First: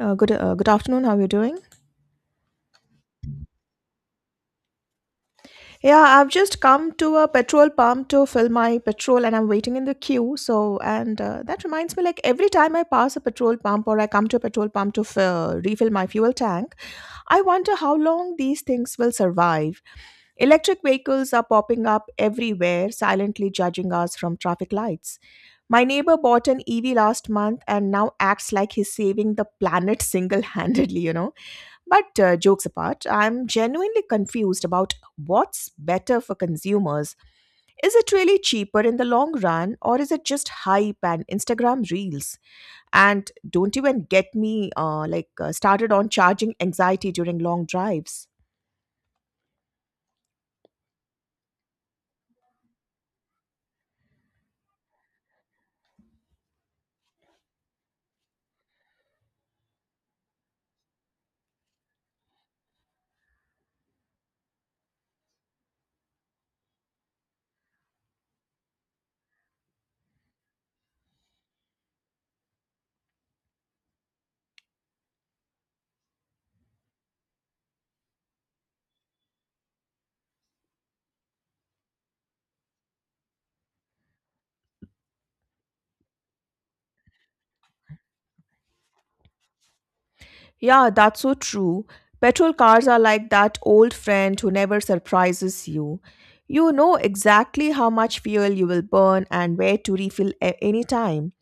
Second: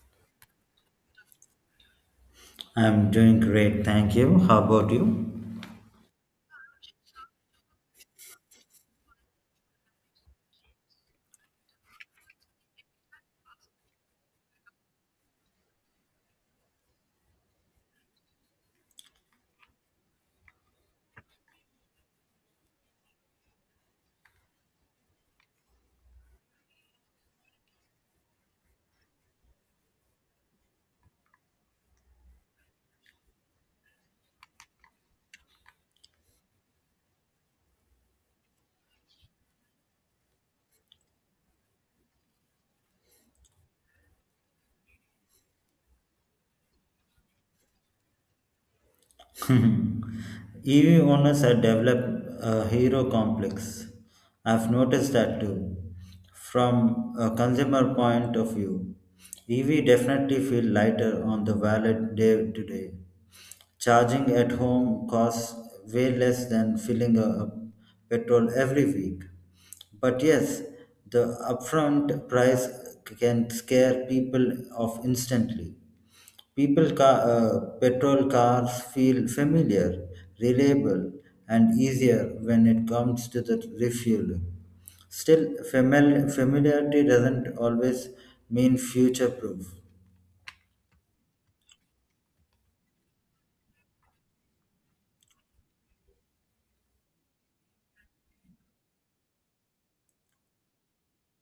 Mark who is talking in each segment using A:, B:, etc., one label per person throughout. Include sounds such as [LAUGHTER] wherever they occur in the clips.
A: Good afternoon. How are you doing?
B: I'm doing great, thank you. How about you?
A: Yeah, I've just come to a petrol pump to fill my petrol, and I'm waiting in the queue. So, and that reminds me, like every time I pass a petrol pump or I come to a petrol pump to refill my fuel tank, I wonder how long these things will survive. Electric vehicles are popping up everywhere, silently judging us from traffic lights. My neighbor bought an EV last month and now acts like he's saving the planet single handedly, But jokes apart, I'm genuinely confused about what's better for consumers. Is it really cheaper in the long run, or is it just hype and Instagram reels? And don't even get me started on charging anxiety during long drives.
B: [LAUGHS] EV owners have developed a hero complex. I've noticed that too. From a consumer point of view, EV definitely feel lighter on the wallet day to day. Charging at home costs way less than filling a petrol every week. But yes, the upfront price can scare people off instantly. Petrol cars feel familiar, reliable, and easier when it comes to the refueling. Still, familiarity doesn't always mean future proof.
A: Yeah, that's so true. Petrol cars are like that old friend who never surprises you. You know exactly how much fuel you will burn and where to refill anytime.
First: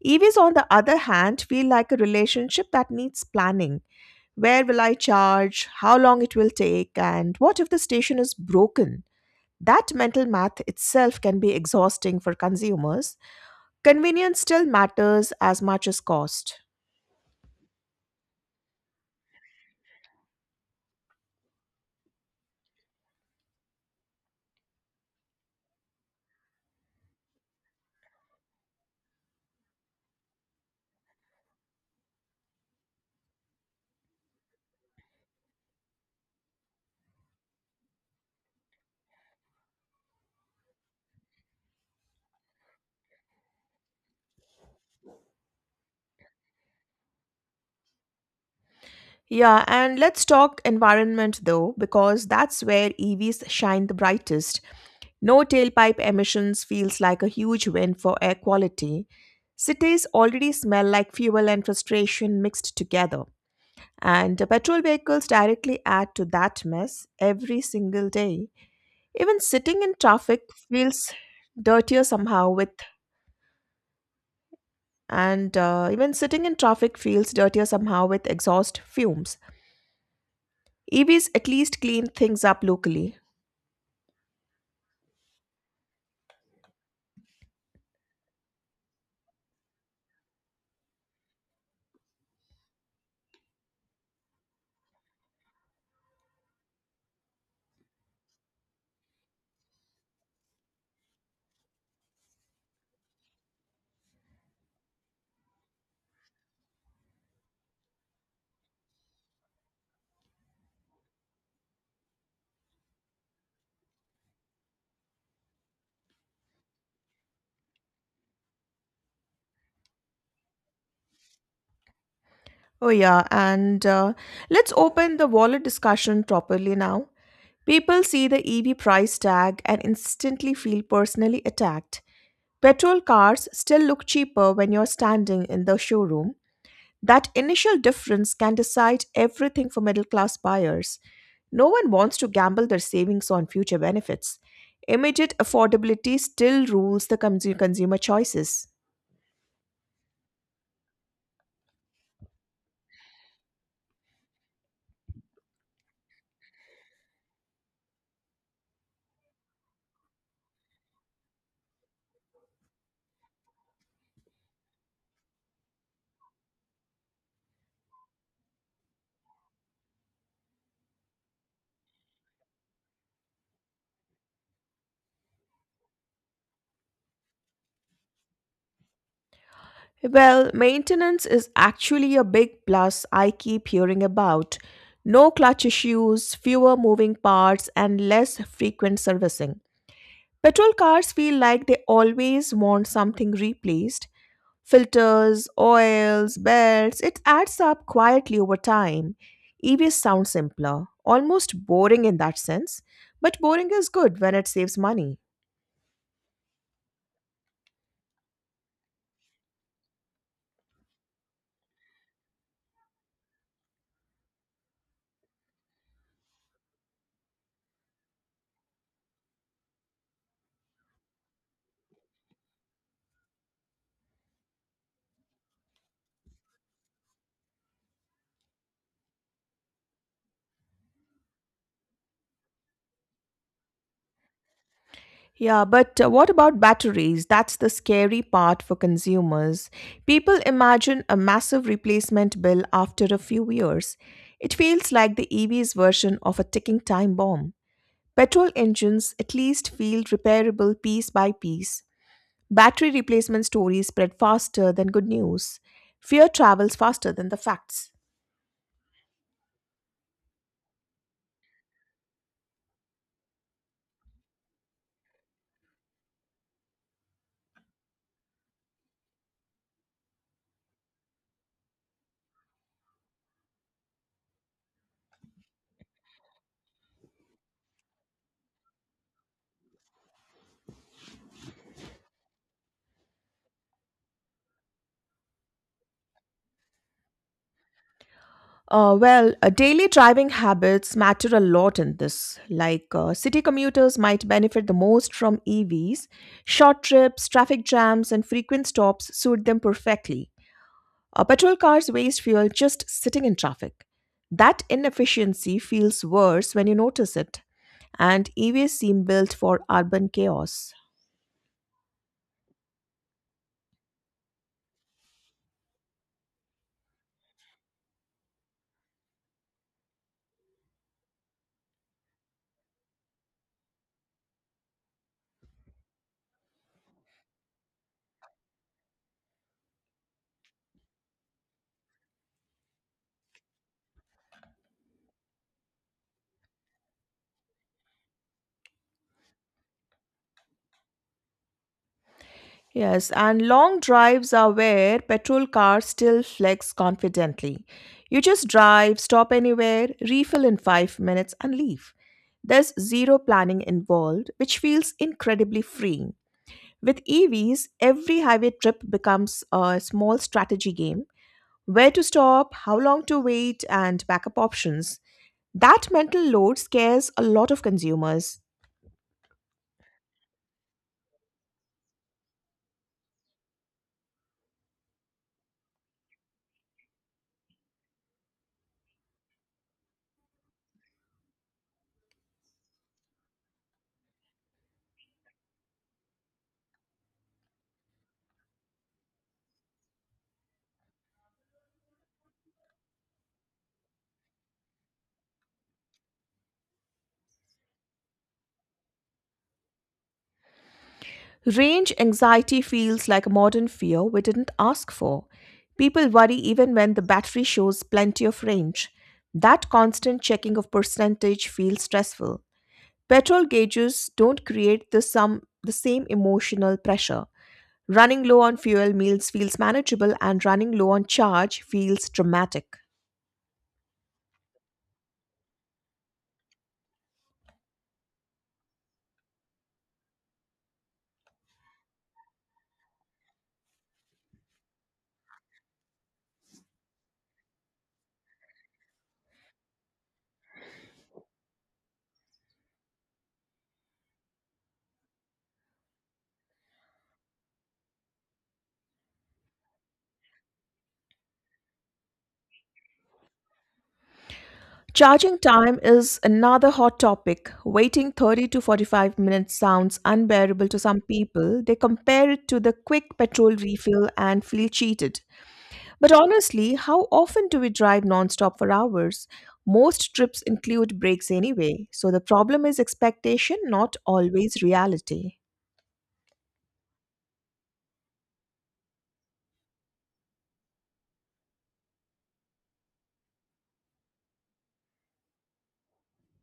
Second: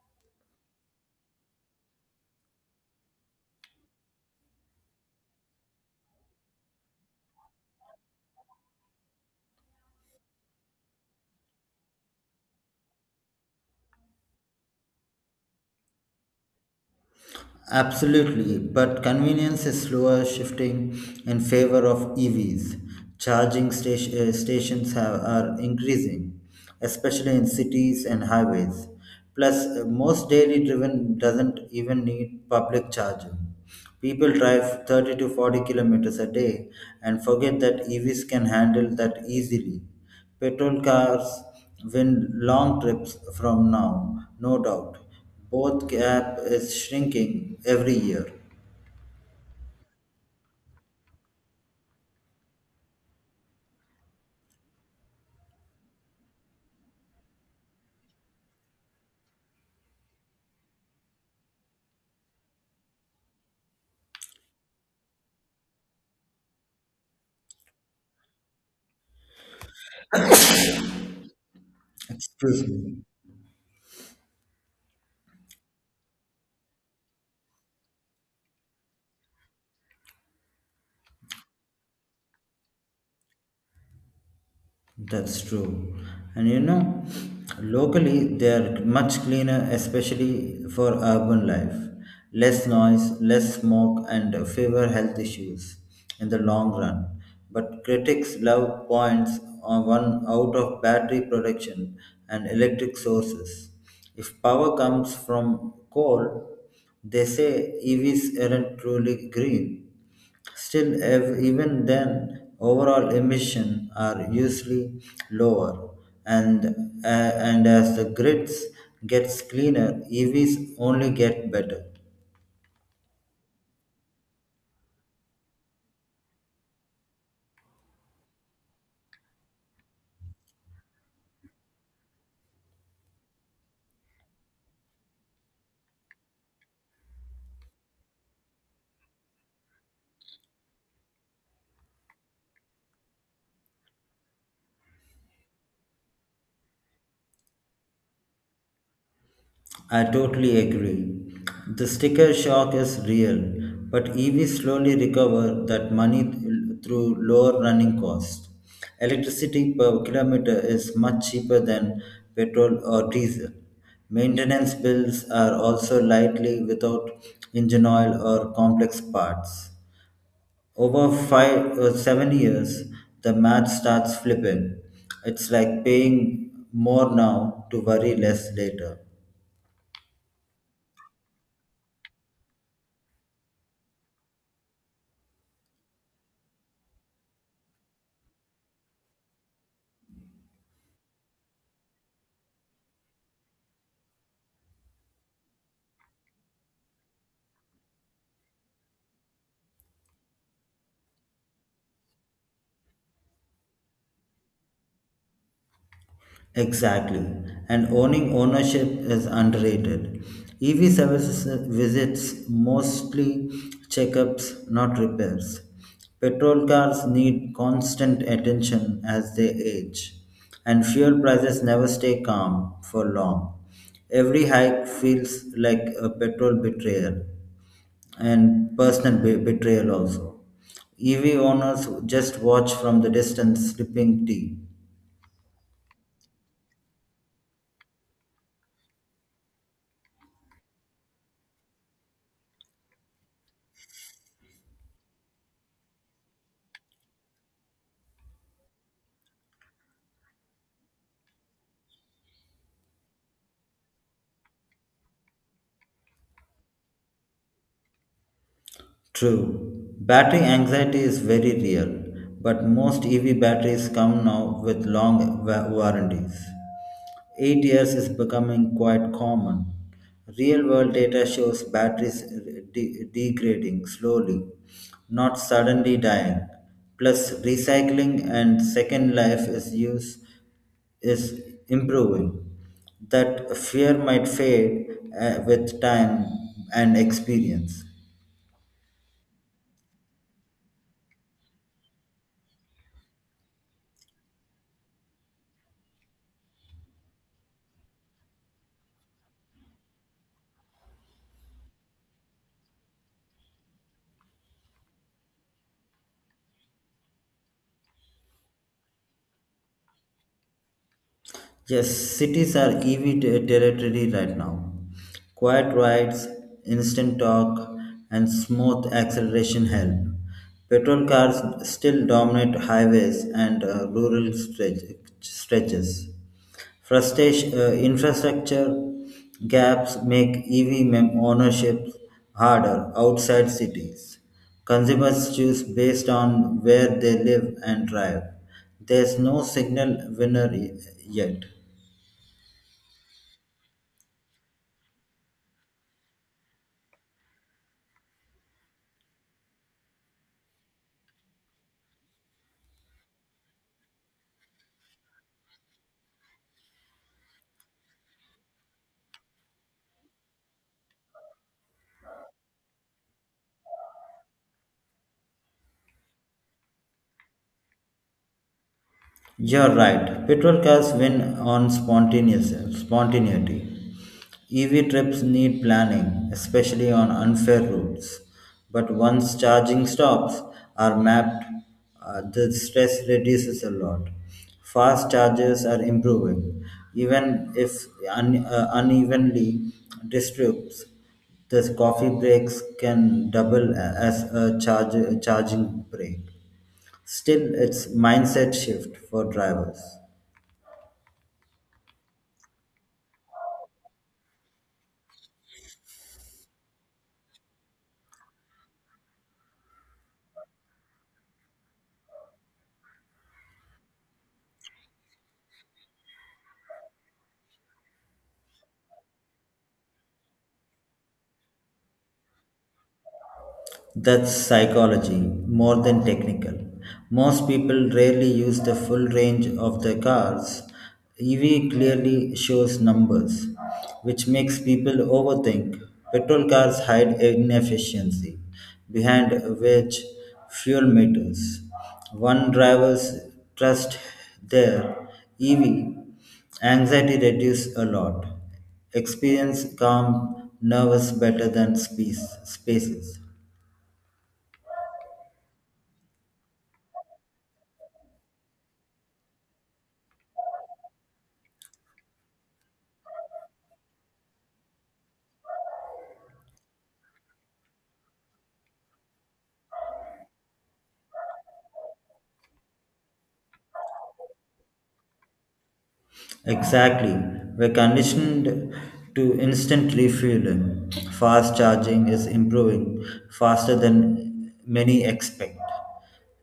A: EVs, on the other hand, feel like a relationship that needs planning. Where will I charge? How long it will take? And what if the station is broken? That mental math itself can be exhausting for consumers. Convenience still matters as much as cost.
B: Absolutely, but convenience is slower shifting in favor of EVs. Stations have, are increasing, especially in cities and highways. Plus, most daily driven doesn't even need public charging. People drive 30 to 40 kilometers a day and forget that EVs can handle that easily. Petrol cars win long trips from now, no doubt, both gap is shrinking every year.
A: Yeah, and let's talk environment though, because that's where EVs shine the brightest. No tailpipe emissions feels like a huge win for air quality. Cities already smell like fuel and frustration mixed together. And the petrol vehicles directly add to that mess every single day. Even sitting in traffic feels dirtier somehow
B: Excuse
A: with
B: me.
A: and Even sitting in traffic feels dirtier somehow with exhaust fumes. EVs at least clean things up locally.
B: That's true. And you know, locally they are much cleaner, especially for urban life. Less noise, less smoke, and fewer health issues in the long run. But critics love points on one out of battery production and electric sources. If power comes from coal, they say EVs aren't truly green. Still, even then, overall emissions are usually lower, and uh, and as the grids gets cleaner, EVs only get better.
A: Oh yeah, and let's open the wallet discussion properly now. People see the EV price tag and instantly feel personally attacked. Petrol cars still look cheaper when you're standing in the showroom. That initial difference can decide everything for middle class buyers. No one wants to gamble their savings on future benefits. Immediate affordability still rules the consumer choices.
B: I totally agree. The sticker shock is real, but EVs slowly recover that money through lower running costs. Electricity per kilometer is much cheaper than petrol or diesel. Maintenance bills are also lightly without engine oil or complex parts. Over five or seven years, the math starts flipping. It's like paying more now to worry less later.
A: Well, maintenance is actually a big plus I keep hearing about. No clutch issues, fewer moving parts, and less frequent servicing. Petrol cars feel like they always want something replaced. Filters, oils, belts, it adds up quietly over time. EVs sound simpler, almost boring in that sense, but boring is good when it saves money.
B: Exactly. And owning ownership is underrated. EV services visits mostly checkups, not repairs. Petrol cars need constant attention as they age, and fuel prices never stay calm for long. Every hike feels like a petrol betrayal and personal betrayal also. EV owners just watch from the distance sipping tea.
A: Yeah, but what about batteries? That's the scary part for consumers. People imagine a massive replacement bill after a few years. It feels like the EV's version of a ticking time bomb. Petrol engines at least feel repairable piece by piece. Battery replacement stories spread faster than good news. Fear travels faster than the facts.
B: True, battery anxiety is very real, but most EV batteries come now with long warranties. 8 years is becoming quite common. Real world data shows batteries degrading slowly, not suddenly dying. Plus, recycling and second life is improving. That fear might fade with time and experience.
A: Well, daily driving habits matter a lot in this. City commuters might benefit the most from EVs. Short trips, traffic jams, and frequent stops suit them perfectly. Petrol cars waste fuel just sitting in traffic. That inefficiency feels worse when you notice it, and EVs seem built for urban chaos.
B: Yes, cities are EV territory right now. Quiet rides, instant talk, and smooth acceleration help. Petrol cars still dominate highways and rural stretches. Infrastructure gaps make EV ownership harder outside cities. Consumers choose based on where they live and drive. There's no signal winner yet.
A: Yes, and long drives are where petrol cars still flex confidently. You just drive, stop anywhere, refill in 5 minutes, and leave. There's zero planning involved, which feels incredibly freeing. With EVs, every highway trip becomes a small strategy game: where to stop, how long to wait, and backup options. That mental load scares a lot of consumers.
B: You're right. Petrol cars win on spontaneous spontaneity. EV trips need planning, especially on unfair routes. But once charging stops are mapped, the stress reduces a lot. Fast chargers are improving, even if unevenly distributes. The coffee breaks can double as a charging break. Still, it's mindset shift for drivers.
A: Range anxiety feels like a modern fear we didn't ask for. People worry even when the battery shows plenty of range. That constant checking of percentage feels stressful. Petrol gauges don't create the same emotional pressure. Running low on fuel meals feels manageable, and running low on charge feels dramatic.
B: That's psychology, more than technical. Most people rarely use the full range of the cars. EV clearly shows numbers, which makes people overthink. Petrol cars hide inefficiency behind which fuel meters. One driver's trust their EV anxiety reduces a lot. Experience calm nervous better than spaces.
A: Charging time is another hot topic. Waiting 30 to 45 minutes sounds unbearable to some people. They compare it to the quick petrol refill and feel cheated. But honestly, how often do we drive nonstop for hours? Most trips include breaks anyway, so the problem is expectation, not always reality.
B: Exactly. We're conditioned to instant refueling. Fast charging is improving faster than many expect.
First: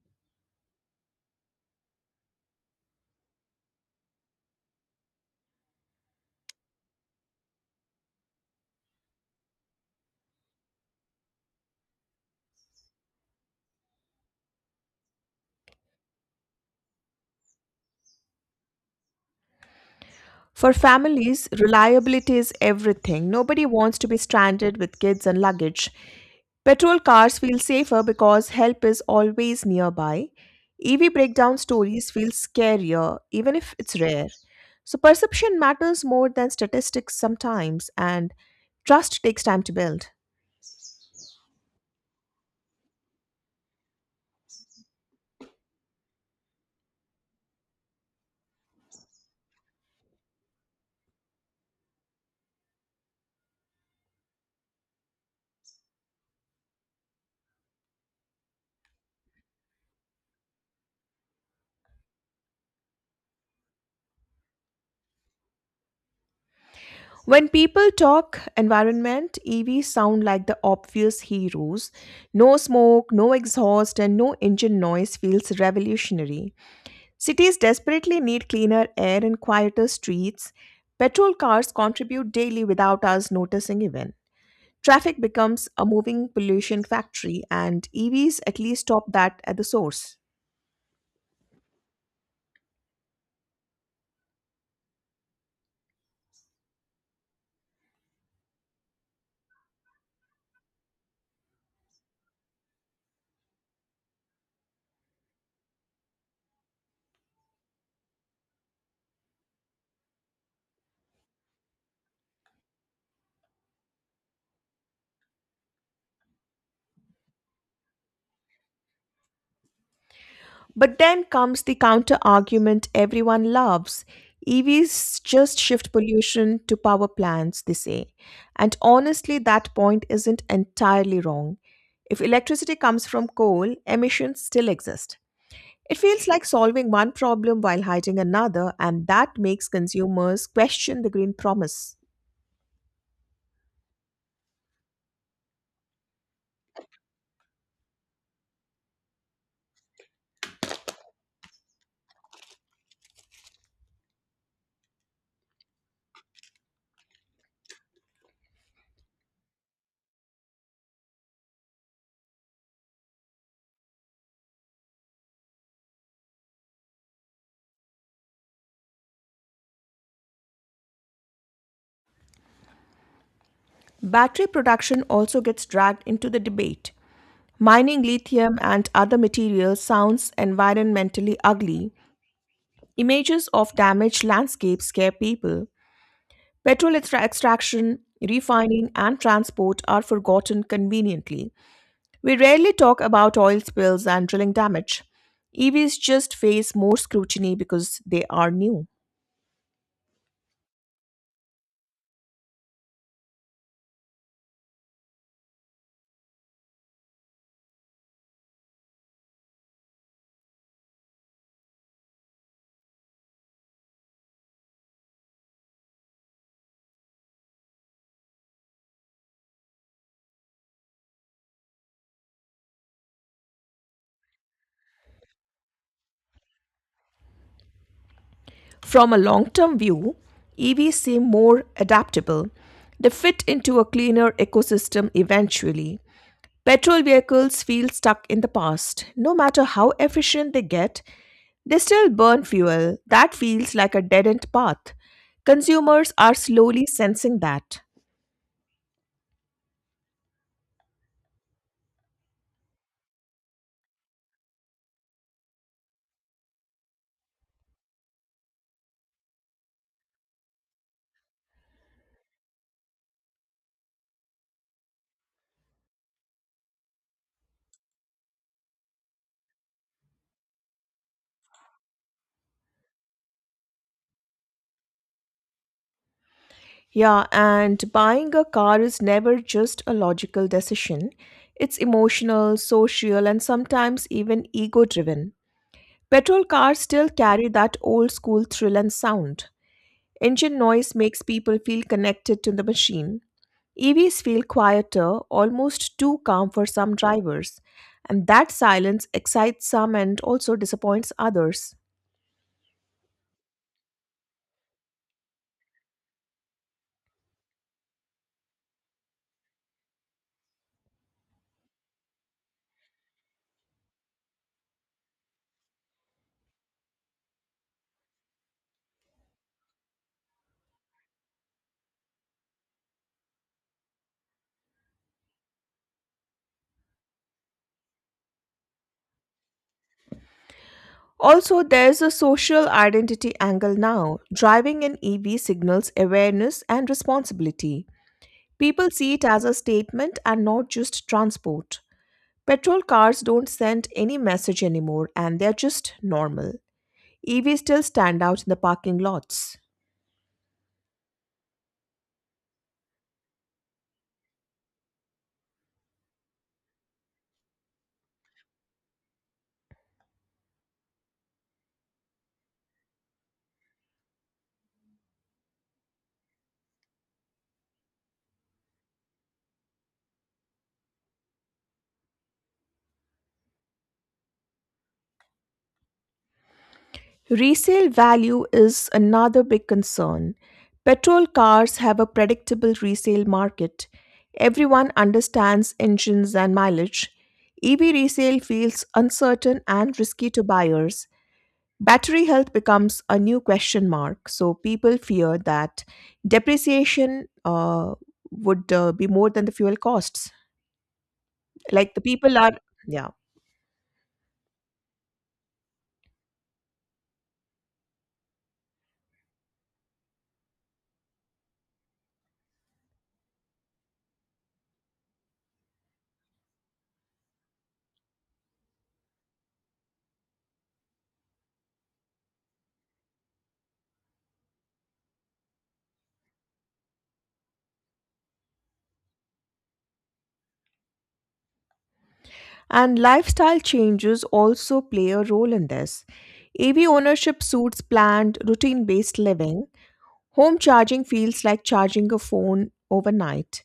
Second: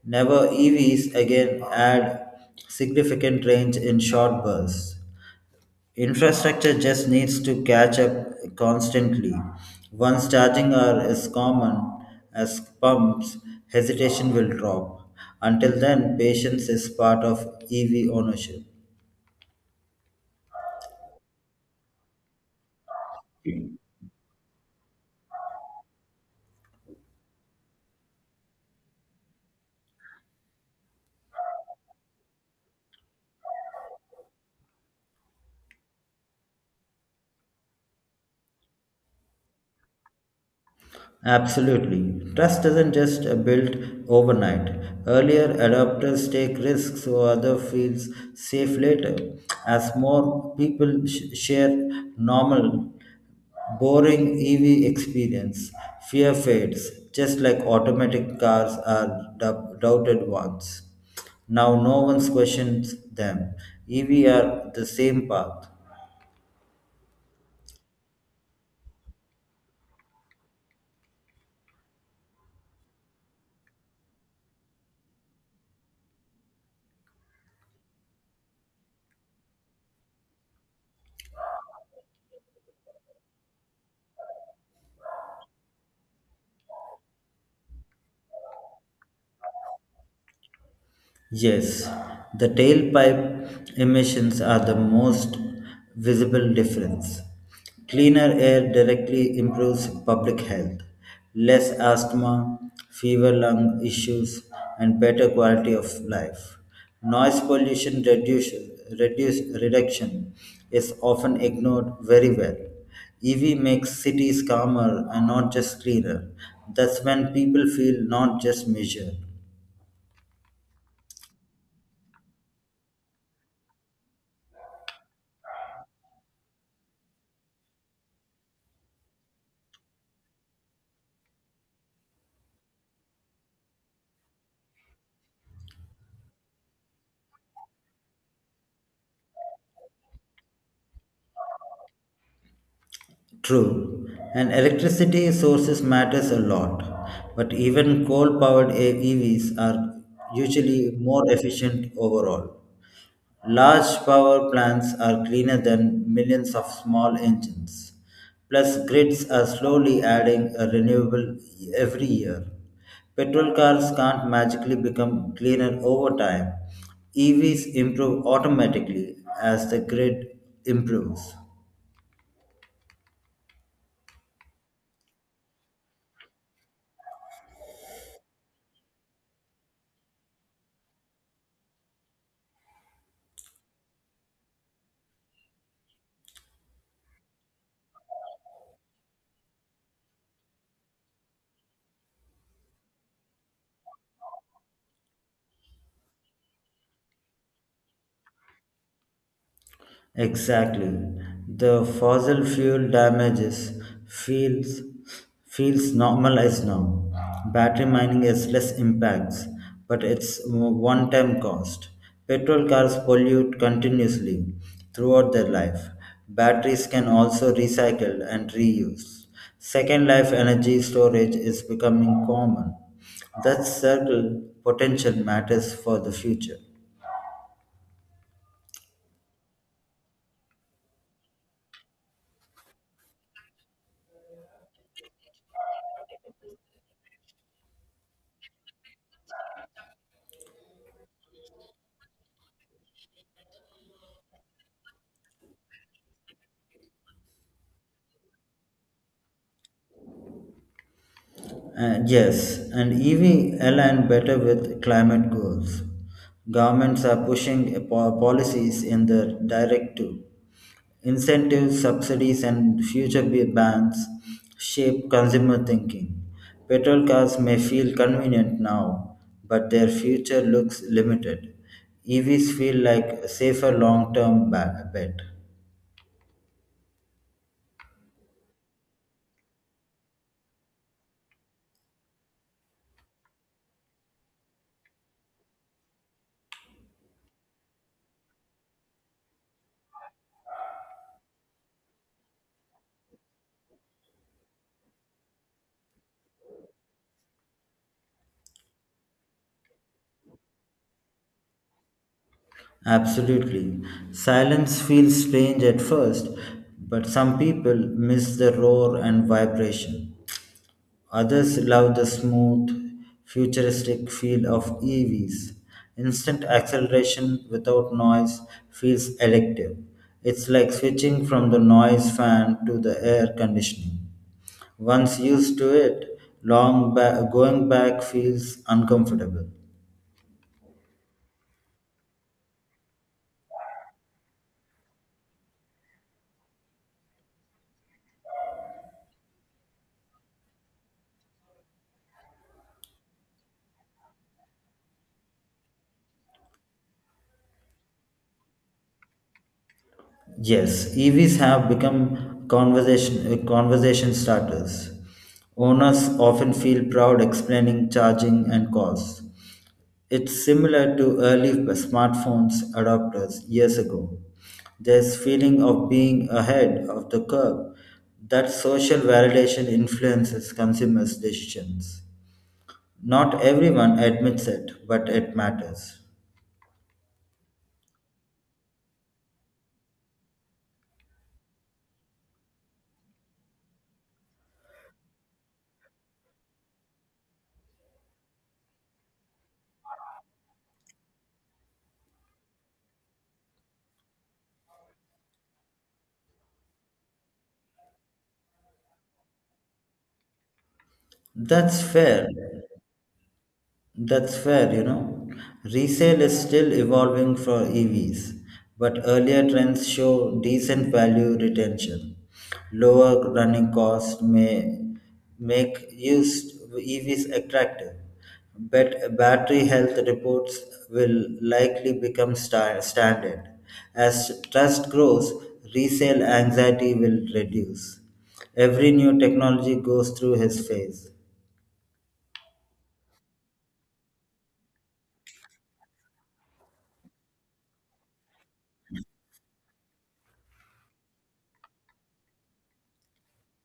B: Never EVs again add significant range in short bursts. Infrastructure just needs to catch up constantly. Once charging are as common as pumps, hesitation will drop. Until then, patience is part of EV ownership.
A: For families, reliability is everything. Nobody wants to be stranded with kids and luggage. Petrol cars feel safer because help is always nearby. EV breakdown stories feel scarier, even if it's rare. So, perception matters more than statistics sometimes, and trust takes time to build.
B: Absolutely. Trust doesn't just build overnight. Earlier adopters take risks so other feels safe later. As more people share normal, boring EV experience, fear fades, just like automatic cars are doubted ones. Now no one questions them. EV are the same path.
A: When people talk environment, EVs sound like the obvious heroes. No smoke, no exhaust, and no engine noise feels revolutionary. Cities desperately need cleaner air and quieter streets. Petrol cars contribute daily without us noticing even. Traffic becomes a moving pollution factory, and EVs at least stop that at the source.
B: Yes, the tailpipe emissions are the most visible difference. Cleaner air directly improves public health, less asthma, fever lung issues, and better quality of life. Noise pollution reduction is often ignored very well. EV makes cities calmer and not just cleaner. That's when people feel not just measured.
A: But then comes the counter argument everyone loves. EVs just shift pollution to power plants, they say. And honestly, that point isn't entirely wrong. If electricity comes from coal, emissions still exist. It feels like solving one problem while hiding another, and that makes consumers question the green promise.
B: True, and electricity sources matters a lot, but even coal-powered EVs are usually more efficient overall. Large power plants are cleaner than millions of small engines. Plus, grids are slowly adding a renewable every year. Petrol cars can't magically become cleaner over time. EVs improve automatically as the grid improves.
A: Battery production also gets dragged into the debate. Mining lithium and other materials sounds environmentally ugly. Images of damaged landscapes scare people. Petrol extraction, refining, and transport are forgotten conveniently. We rarely talk about oil spills and drilling damage. EVs just face more scrutiny because they are new.
B: Exactly. The fossil fuel damages feels feels normalized now. Battery mining has less impacts, but it's one-time cost. Petrol cars pollute continuously throughout their life. Batteries can also recycle and reuse. Second life energy storage is becoming common. That circle potential matters for the future.
A: From a long term view, EVs seem more adaptable. They fit into a cleaner ecosystem eventually. Petrol vehicles feel stuck in the past. No matter how efficient they get, they still burn fuel. That feels like a dead end path. Consumers are slowly sensing that.
B: Yes, and EV align better with climate goals. Governments are pushing a policies in the directive. Incentives, subsidies, and future bans shape consumer thinking. Petrol cars may feel convenient now, but their future looks limited. EVs feel like a safer long term bet.
A: Yeah, and buying a car is never just a logical decision. It's emotional, social, and sometimes even ego driven. Petrol cars still carry that old school thrill and sound. Engine noise makes people feel connected to the machine. EVs feel quieter, almost too calm for some drivers, and that silence excites some and also disappoints others.
B: Absolutely. Silence feels strange at first, but some people miss the roar and vibration. Others love the smooth, futuristic feel of EVs. Instant acceleration without noise feels elective. It's like switching from the noise fan to the air conditioning. Once used to it, long going back feels uncomfortable.
A: Also, there's a social identity angle now. Driving an EV signals awareness and responsibility. People see it as a statement and not just transport. Petrol cars don't send any message anymore and they're just normal. EVs still stand out in the parking lots.
B: Yes, EVs have become conversation starters. Owners often feel proud explaining charging and costs. It's similar to early smartphones adopters years ago. There's feeling of being ahead of the curve. That social validation influences consumers' decisions. Not everyone admits it, but it matters.
A: Resale value is another big concern. Petrol cars have a predictable resale market. Everyone understands engines and mileage. EV resale feels uncertain and risky to buyers. Battery health becomes a new question mark, so people fear that depreciation would be more than the fuel costs.
B: That's
A: Like the
B: fair.
A: people are, yeah.
B: That's fair, you know. Resale is still evolving for EVs, but earlier trends show decent value retention. Lower running costs may make used EVs attractive, but battery health reports will likely become standard. As trust grows, resale anxiety will reduce. Every new technology goes through his phase.
A: And lifestyle changes also play a role in this. EV ownership suits planned, routine based living. Home charging feels like charging a phone overnight,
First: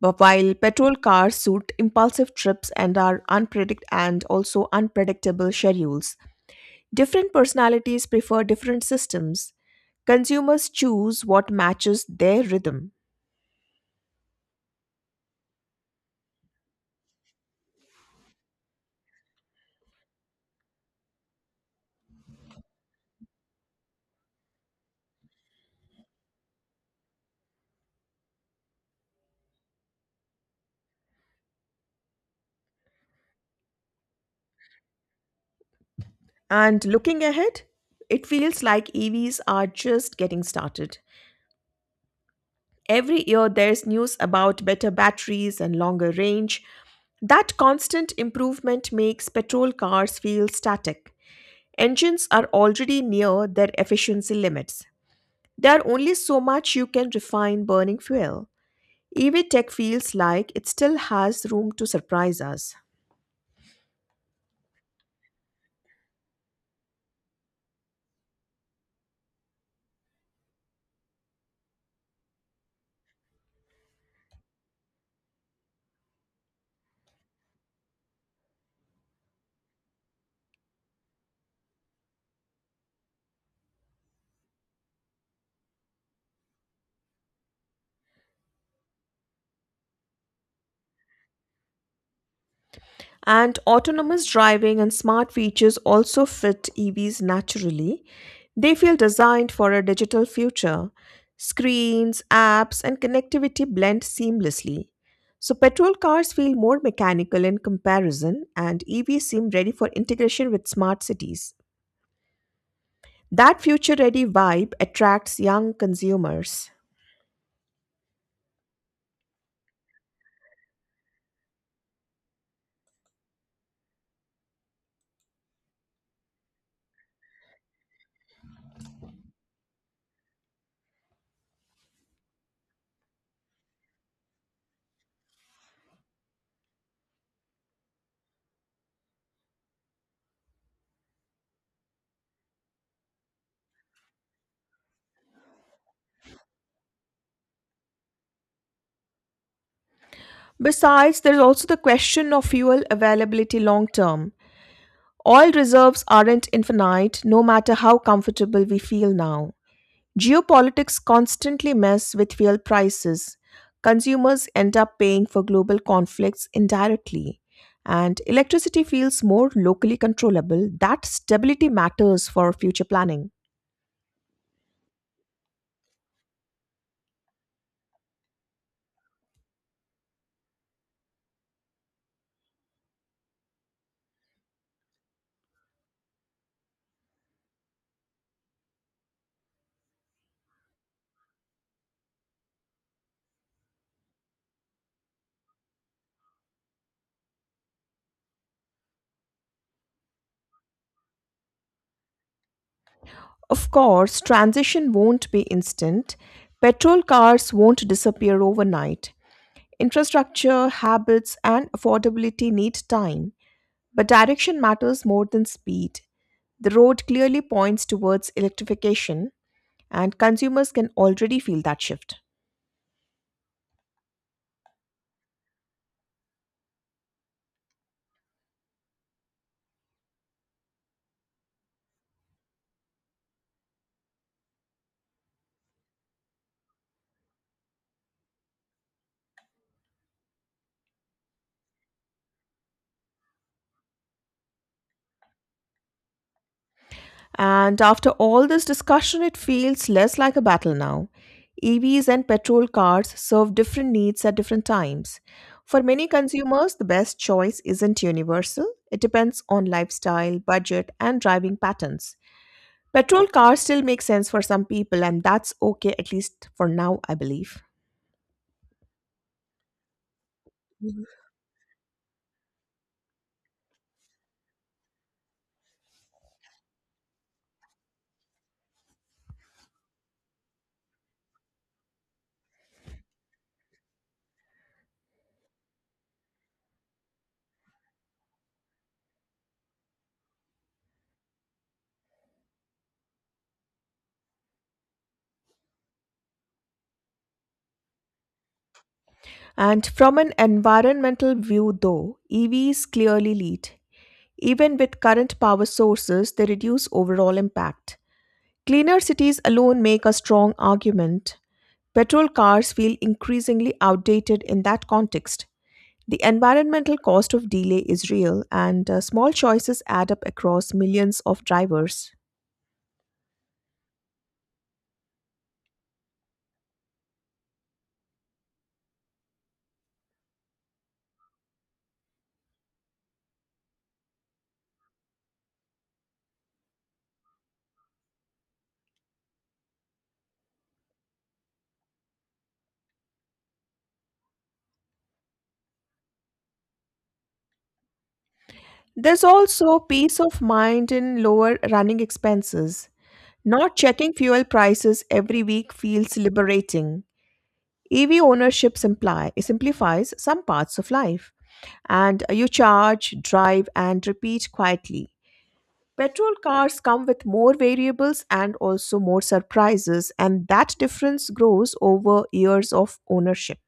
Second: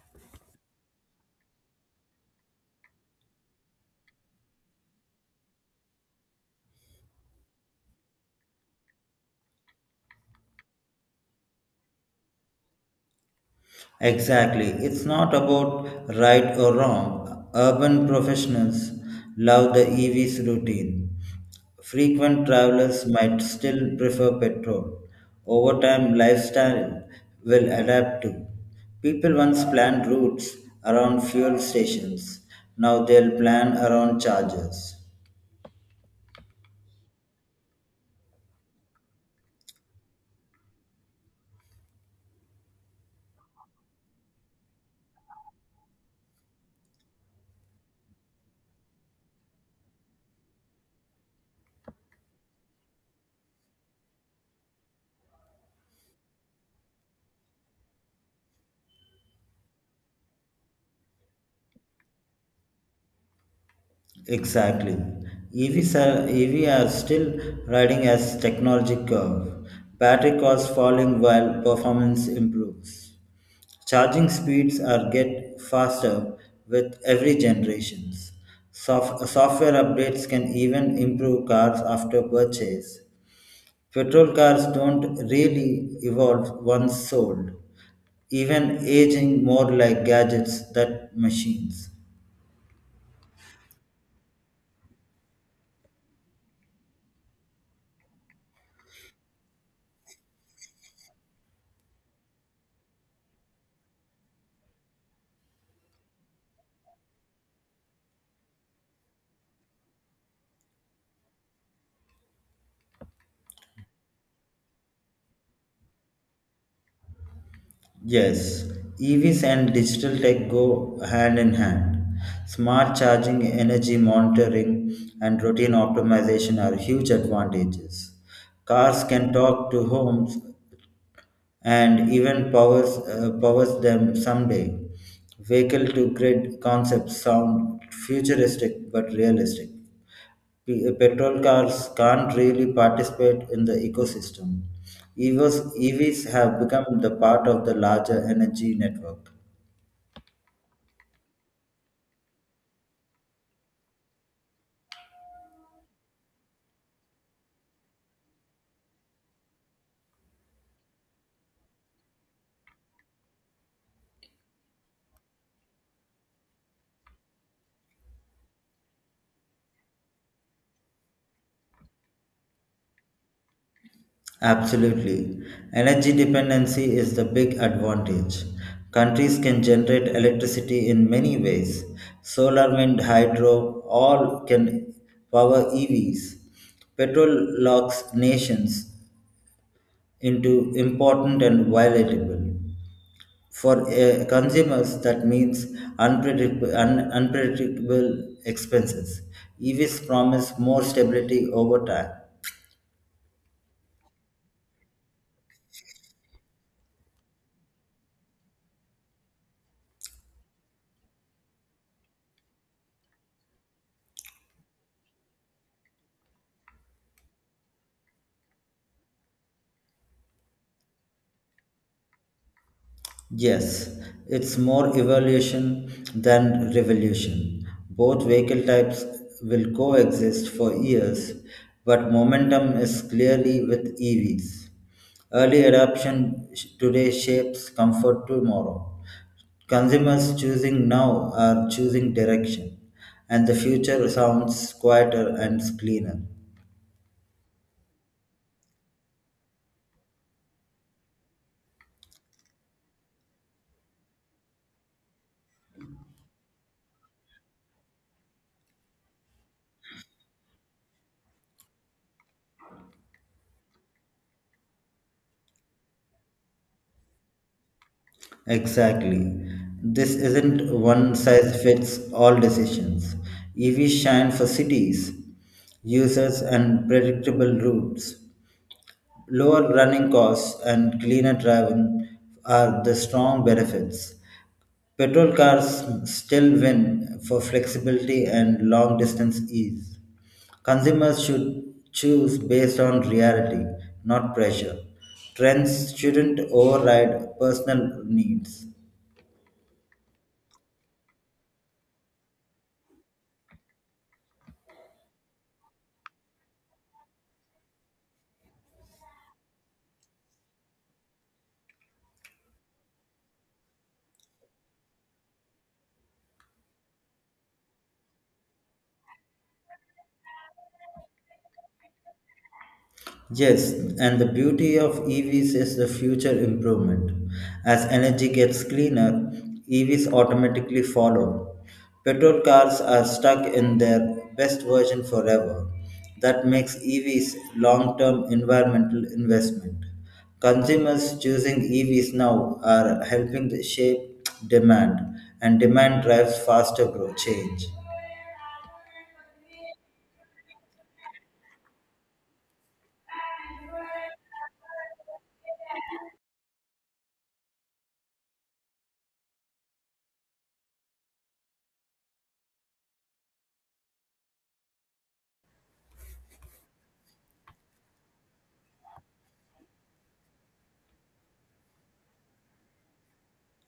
A: but while petrol cars suit impulsive trips and are unpredict and also unpredictable schedules. Different personalities prefer different systems. Consumers choose what matches their rhythm.
B: Exactly. It's not about right or wrong. Urban professionals love the EV's routine. Frequent travelers might still prefer petrol. Over time, lifestyle will adapt too. People once planned routes around fuel stations. Now they'll plan around charges.
A: And looking ahead, it feels like EVs are just getting started. Every year, there's news about better batteries and longer range. That constant improvement makes petrol cars feel static. Engines are already near their efficiency limits. There are only so much you can refine burning fuel. EV tech feels like it still has room to surprise us.
B: Exactly. EV are still riding as technology curve. Battery costs falling while performance improves. Charging speeds are get faster with every generations. Software updates can even improve cars after purchase. Petrol cars don't really evolve once sold, even aging more like gadgets than machines.
A: And autonomous driving and smart features also fit EVs naturally. They feel designed for a digital future. Screens, apps, and connectivity blend seamlessly. So, petrol cars feel more mechanical in comparison, and EVs seem ready for integration with smart cities. That future ready vibe attracts young consumers.
B: Yes, EVs and digital tech go hand in hand. Smart charging, energy monitoring, and routine optimization are huge advantages. Cars can talk to homes and even powers them someday. Vehicle to grid concepts sound futuristic but realistic. Petrol cars can't really participate in the ecosystem. EVs have become the part of the larger energy network.
A: Besides, there's also the question of fuel availability long term. Oil reserves aren't infinite, no matter how comfortable we feel now. Geopolitics constantly mess with fuel prices. Consumers end up paying for global conflicts indirectly. And electricity feels more locally controllable. That stability matters for future planning.
B: Absolutely. Energy dependency is the big advantage. Countries can generate electricity in many ways. Solar, wind, hydro, all can power EVs. Petrol locks nations into important and violatable. For consumers, that means unpredictable expenses. EVs promise more stability over time.
A: Of course, transition won't be instant. Petrol cars won't disappear overnight. Infrastructure, habits, and affordability need time. But direction matters more than speed. The road clearly points towards electrification, and consumers can already feel that shift.
B: Yes, it's more evolution than revolution. Both vehicle types will coexist for years, but momentum is clearly with EVs. Early adoption today shapes comfort tomorrow. Consumers choosing now are choosing direction, and the future sounds quieter and cleaner.
A: And after all this discussion, it feels less like a battle now. EVs and petrol cars serve different needs at different times. For many consumers, the best choice isn't universal, it depends on lifestyle, budget, and driving patterns. Petrol cars still make sense for some people, and that's okay at least for now, I believe.
B: Exactly. This isn't one size fits all decisions. EVs shine for cities, users, and predictable routes. Lower running costs and cleaner driving are the strong benefits. Petrol cars still win for flexibility and long distance ease. Consumers should choose based on reality, not pressure. Trends shouldn't override personal needs.
A: And from an environmental view, though, EVs clearly lead. Even with current power sources, they reduce overall impact. Cleaner cities alone make a strong argument. Petrol cars feel increasingly outdated in that context. The environmental cost of delay is real, and small choices add up across millions of drivers.
B: Yes, and the beauty of EVs is the future improvement. As energy gets cleaner, EVs automatically follow. Petrol cars are stuck in their best version forever. That makes EVs long-term environmental investment. Consumers choosing EVs now are helping shape demand, and demand drives faster growth change.
A: There's also peace of mind in lower running expenses. Not checking fuel prices every week feels liberating. EV ownership simplifies some parts of life, and you charge, drive, and repeat quietly. Petrol cars come with more variables and also more surprises, and that difference grows over years of ownership.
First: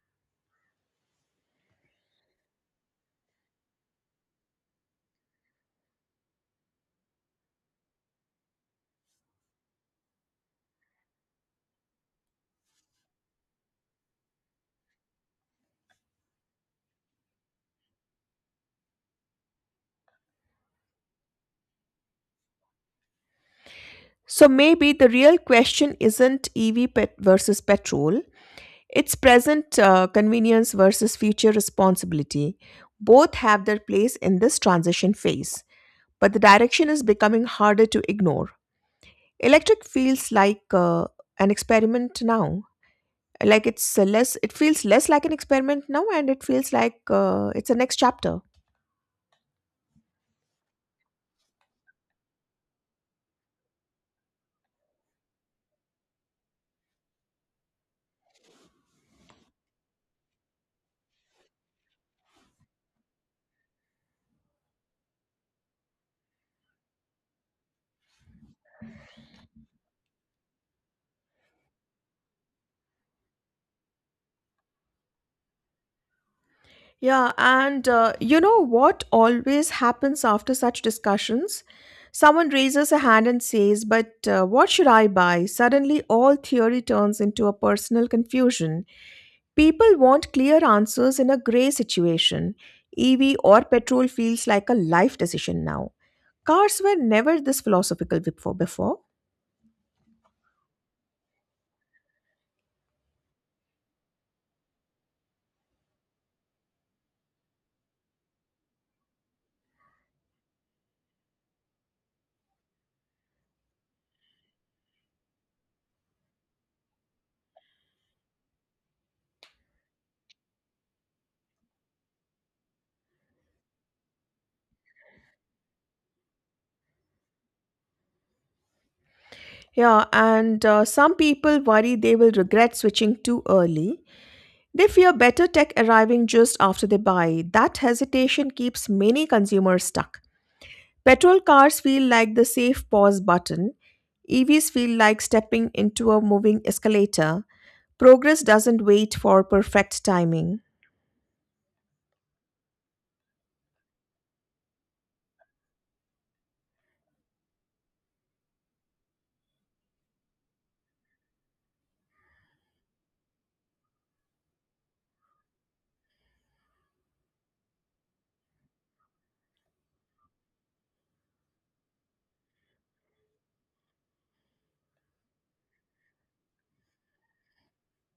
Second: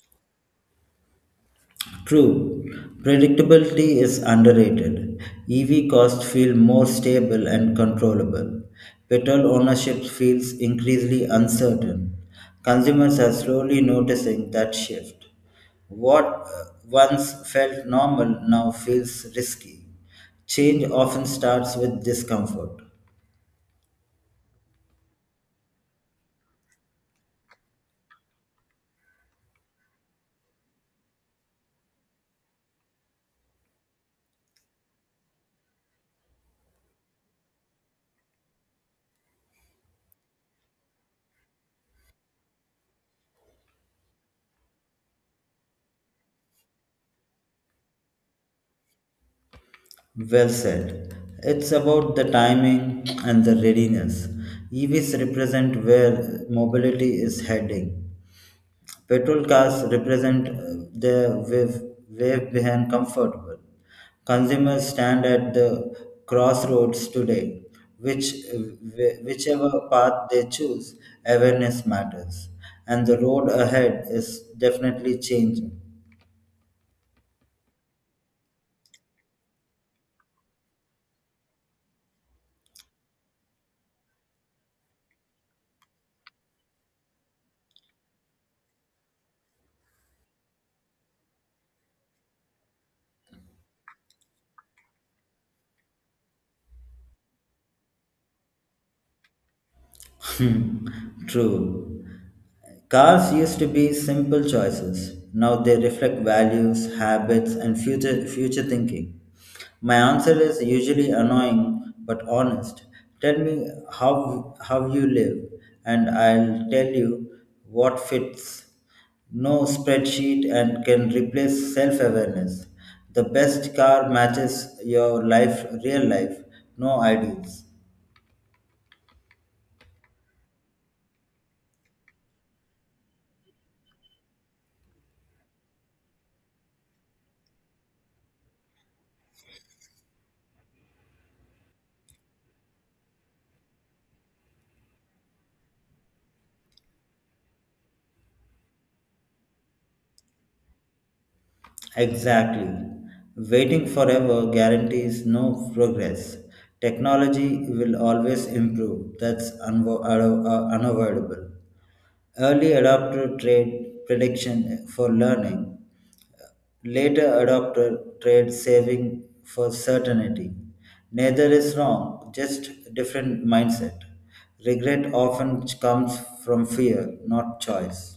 B: True, predictability is underrated. EV costs feel more stable and controllable. Petrol ownership feels increasingly uncertain. Consumers are slowly noticing that shift. What once felt normal now feels risky. Change often starts with discomfort.
A: So maybe the real question isn't EV pet versus petrol. It's present convenience versus future responsibility. Both have their place in this transition phase, but the direction is becoming harder to ignore. Electric feels like an experiment now. Like it feels less like an experiment now, and it feels like it's a next chapter.
B: Well said. It's about the timing and the readiness. EVs represent where mobility is heading. Petrol cars represent the wave, wave behind comfortable. Consumers stand at the crossroads today. Whichever path they choose, awareness matters. And the road ahead is definitely changing.
A: Yeah, and you know what always happens after such discussions? Someone raises a hand and says, but what should I buy? Suddenly, all theory turns into a personal confusion. People want clear answers in a grey situation. EV or petrol feels like a life decision now. Cars were never this philosophical before.
B: Hmm. True. Cars used to be simple choices. Now they reflect values, habits, and future thinking. My answer is usually annoying but honest. Tell me how you live, and I'll tell you what fits. No spreadsheet and can replace self awareness. The best car matches your real life, no ideals.
A: Yeah, and some people worry they will regret switching too early. They fear better tech arriving just after they buy. That hesitation keeps many consumers stuck. Petrol cars feel like the safe pause button. EVs feel like stepping into a moving escalator. Progress doesn't wait for perfect timing.
B: Exactly. Waiting forever guarantees no progress. Technology will always improve. That's unavoidable. Early adopter trade prediction for learning, later adopter trade saving for certainty. Neither is wrong, just different mindset. Regret often comes from fear, not choice.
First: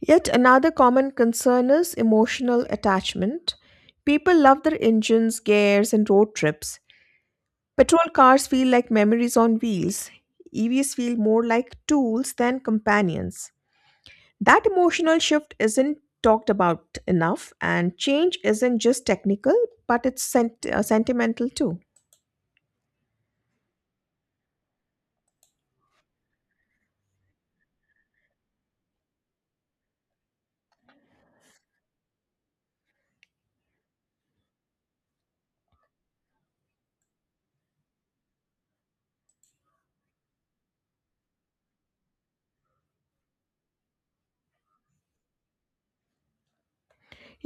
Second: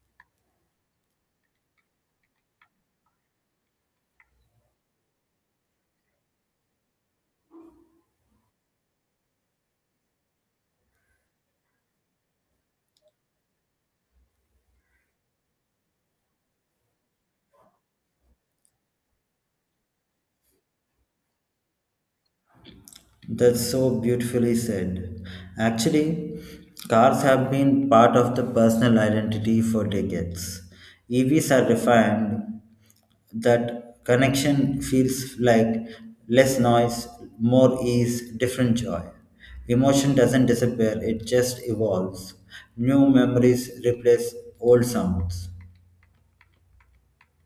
A: Yet another common concern is emotional attachment. People love their engines, gears, and road trips. Petrol cars feel like memories on wheels. EVs feel more like tools than companions. That emotional shift isn't talked about enough, and change isn't just technical, but it's sentimental too.
B: That's so beautifully said. Actually, cars have been part of the personal identity for decades. EVs are refined that connection feels like less noise, more ease, different joy. Emotion doesn't disappear, it just evolves. New memories replace old sounds.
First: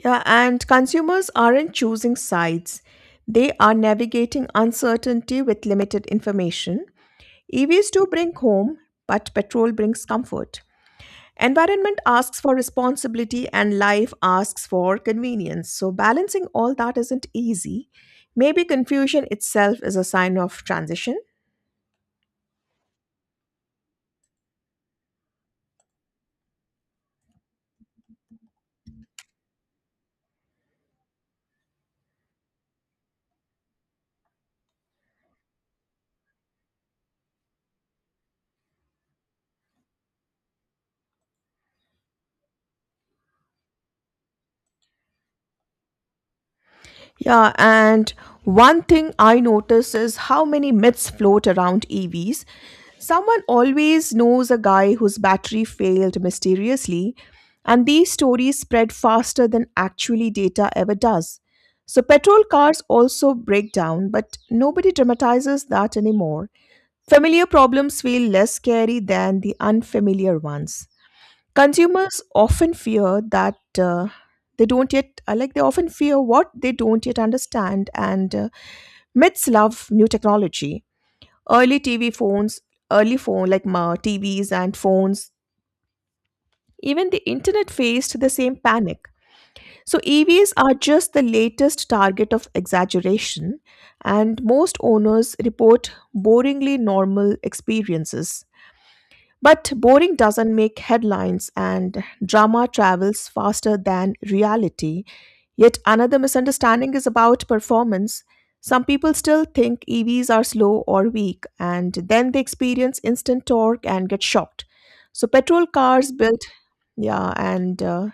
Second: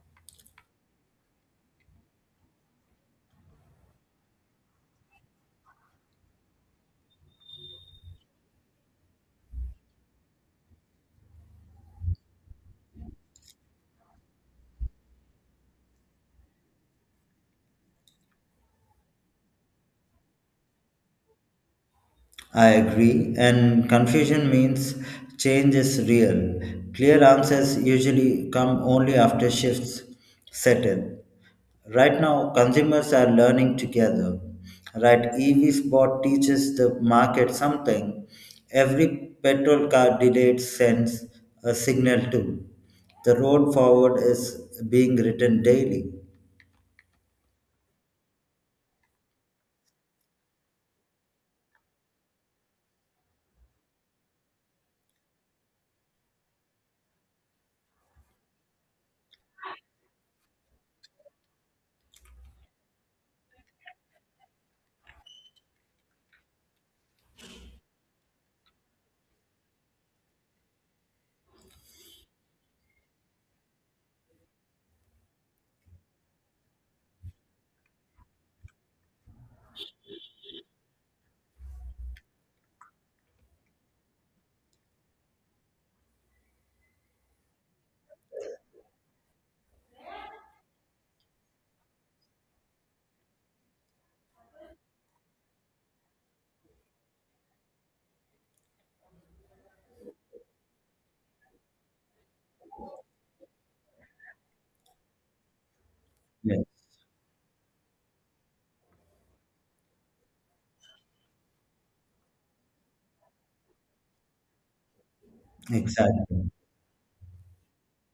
A: Yeah, and consumers aren't choosing sides. They are navigating uncertainty with limited information. EVs do bring home, but petrol brings comfort. Environment asks for responsibility and life asks for convenience. So, balancing all that isn't easy. Maybe confusion itself is a sign of transition.
B: I agree, and confusion means change is real. Clear answers usually come only after shifts settle. Right now, consumers are learning together. Right, EV spot teaches the market something. Every petrol car delayed sends a signal too. The road forward is being written daily.
A: Yeah, and one thing I notice is how many myths float around EVs. Someone always knows a guy whose battery failed mysteriously, and these stories spread faster than actually data ever does. So, petrol cars also break down, but nobody dramatizes that anymore. Familiar problems feel less scary than the unfamiliar ones. Consumers often fear that they don't yet, like, they often fear what they don't yet understand, and myths love new technology. Early TV phones, early phone like ma- TVs and phones, even the internet faced the same panic. So EVs are just the latest target of exaggeration, and most owners report boringly normal experiences. But boring doesn't make headlines, and drama travels faster than reality. Yet another
B: Yes,
A: misunderstanding is about performance. Some people still think EVs are slow or weak, and then they experience instant torque and get shocked. So, petrol cars built,
B: exactly.
A: yeah, and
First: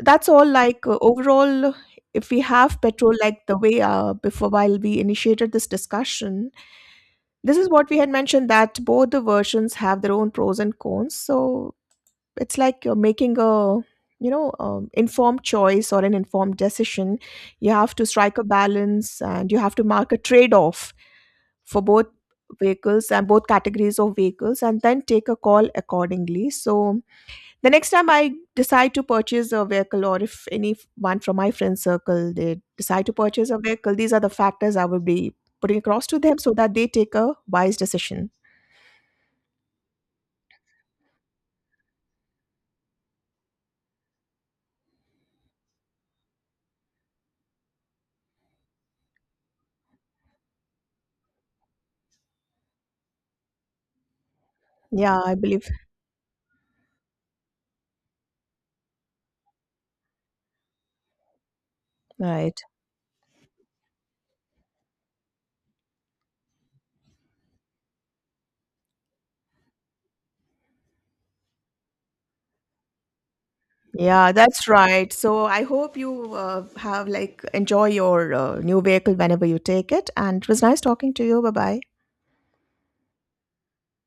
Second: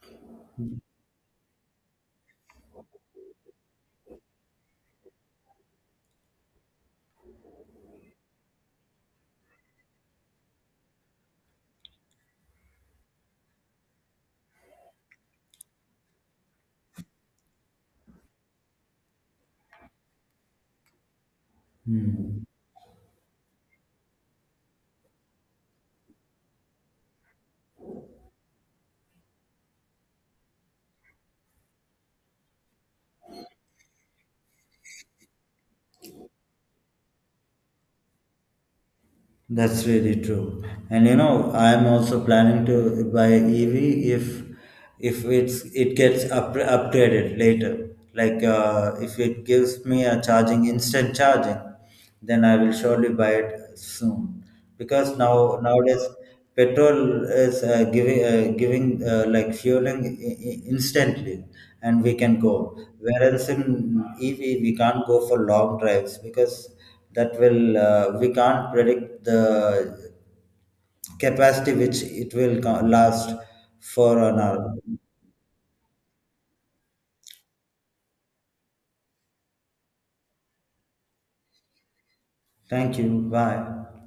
A: that's all. Overall, if we have petrol, like the way before while we initiated this discussion, this is what we had mentioned, that both the versions have their own pros and cons, so it's like you're making a informed choice or an informed decision. You have to strike a balance and you have to mark a trade-off for both
B: Hmm.
A: vehicles and both categories of vehicles, and then take a call accordingly. So the next time I decide to purchase a vehicle, or if any one from my friend circle, they decide to purchase a vehicle, these are the factors I will be putting across to them, so that they take a wise decision.
B: That's really true. And you know, I'm also planning to buy EV if if it gets upgraded later. Like if it gives me a charging instant charging, then I will surely buy it soon. Because
A: Yeah, I believe.
B: nowadays petrol is giving like fueling instantly and we can
A: Right.
B: go, whereas in EV we can't go for long drives, because that will, we can't predict the capacity which it will last for
A: Yeah,
B: an
A: that's
B: hour.
A: right. So I hope you have like enjoy your new vehicle whenever you take it. And it was nice talking to you. Bye bye.
B: Thank you. Bye.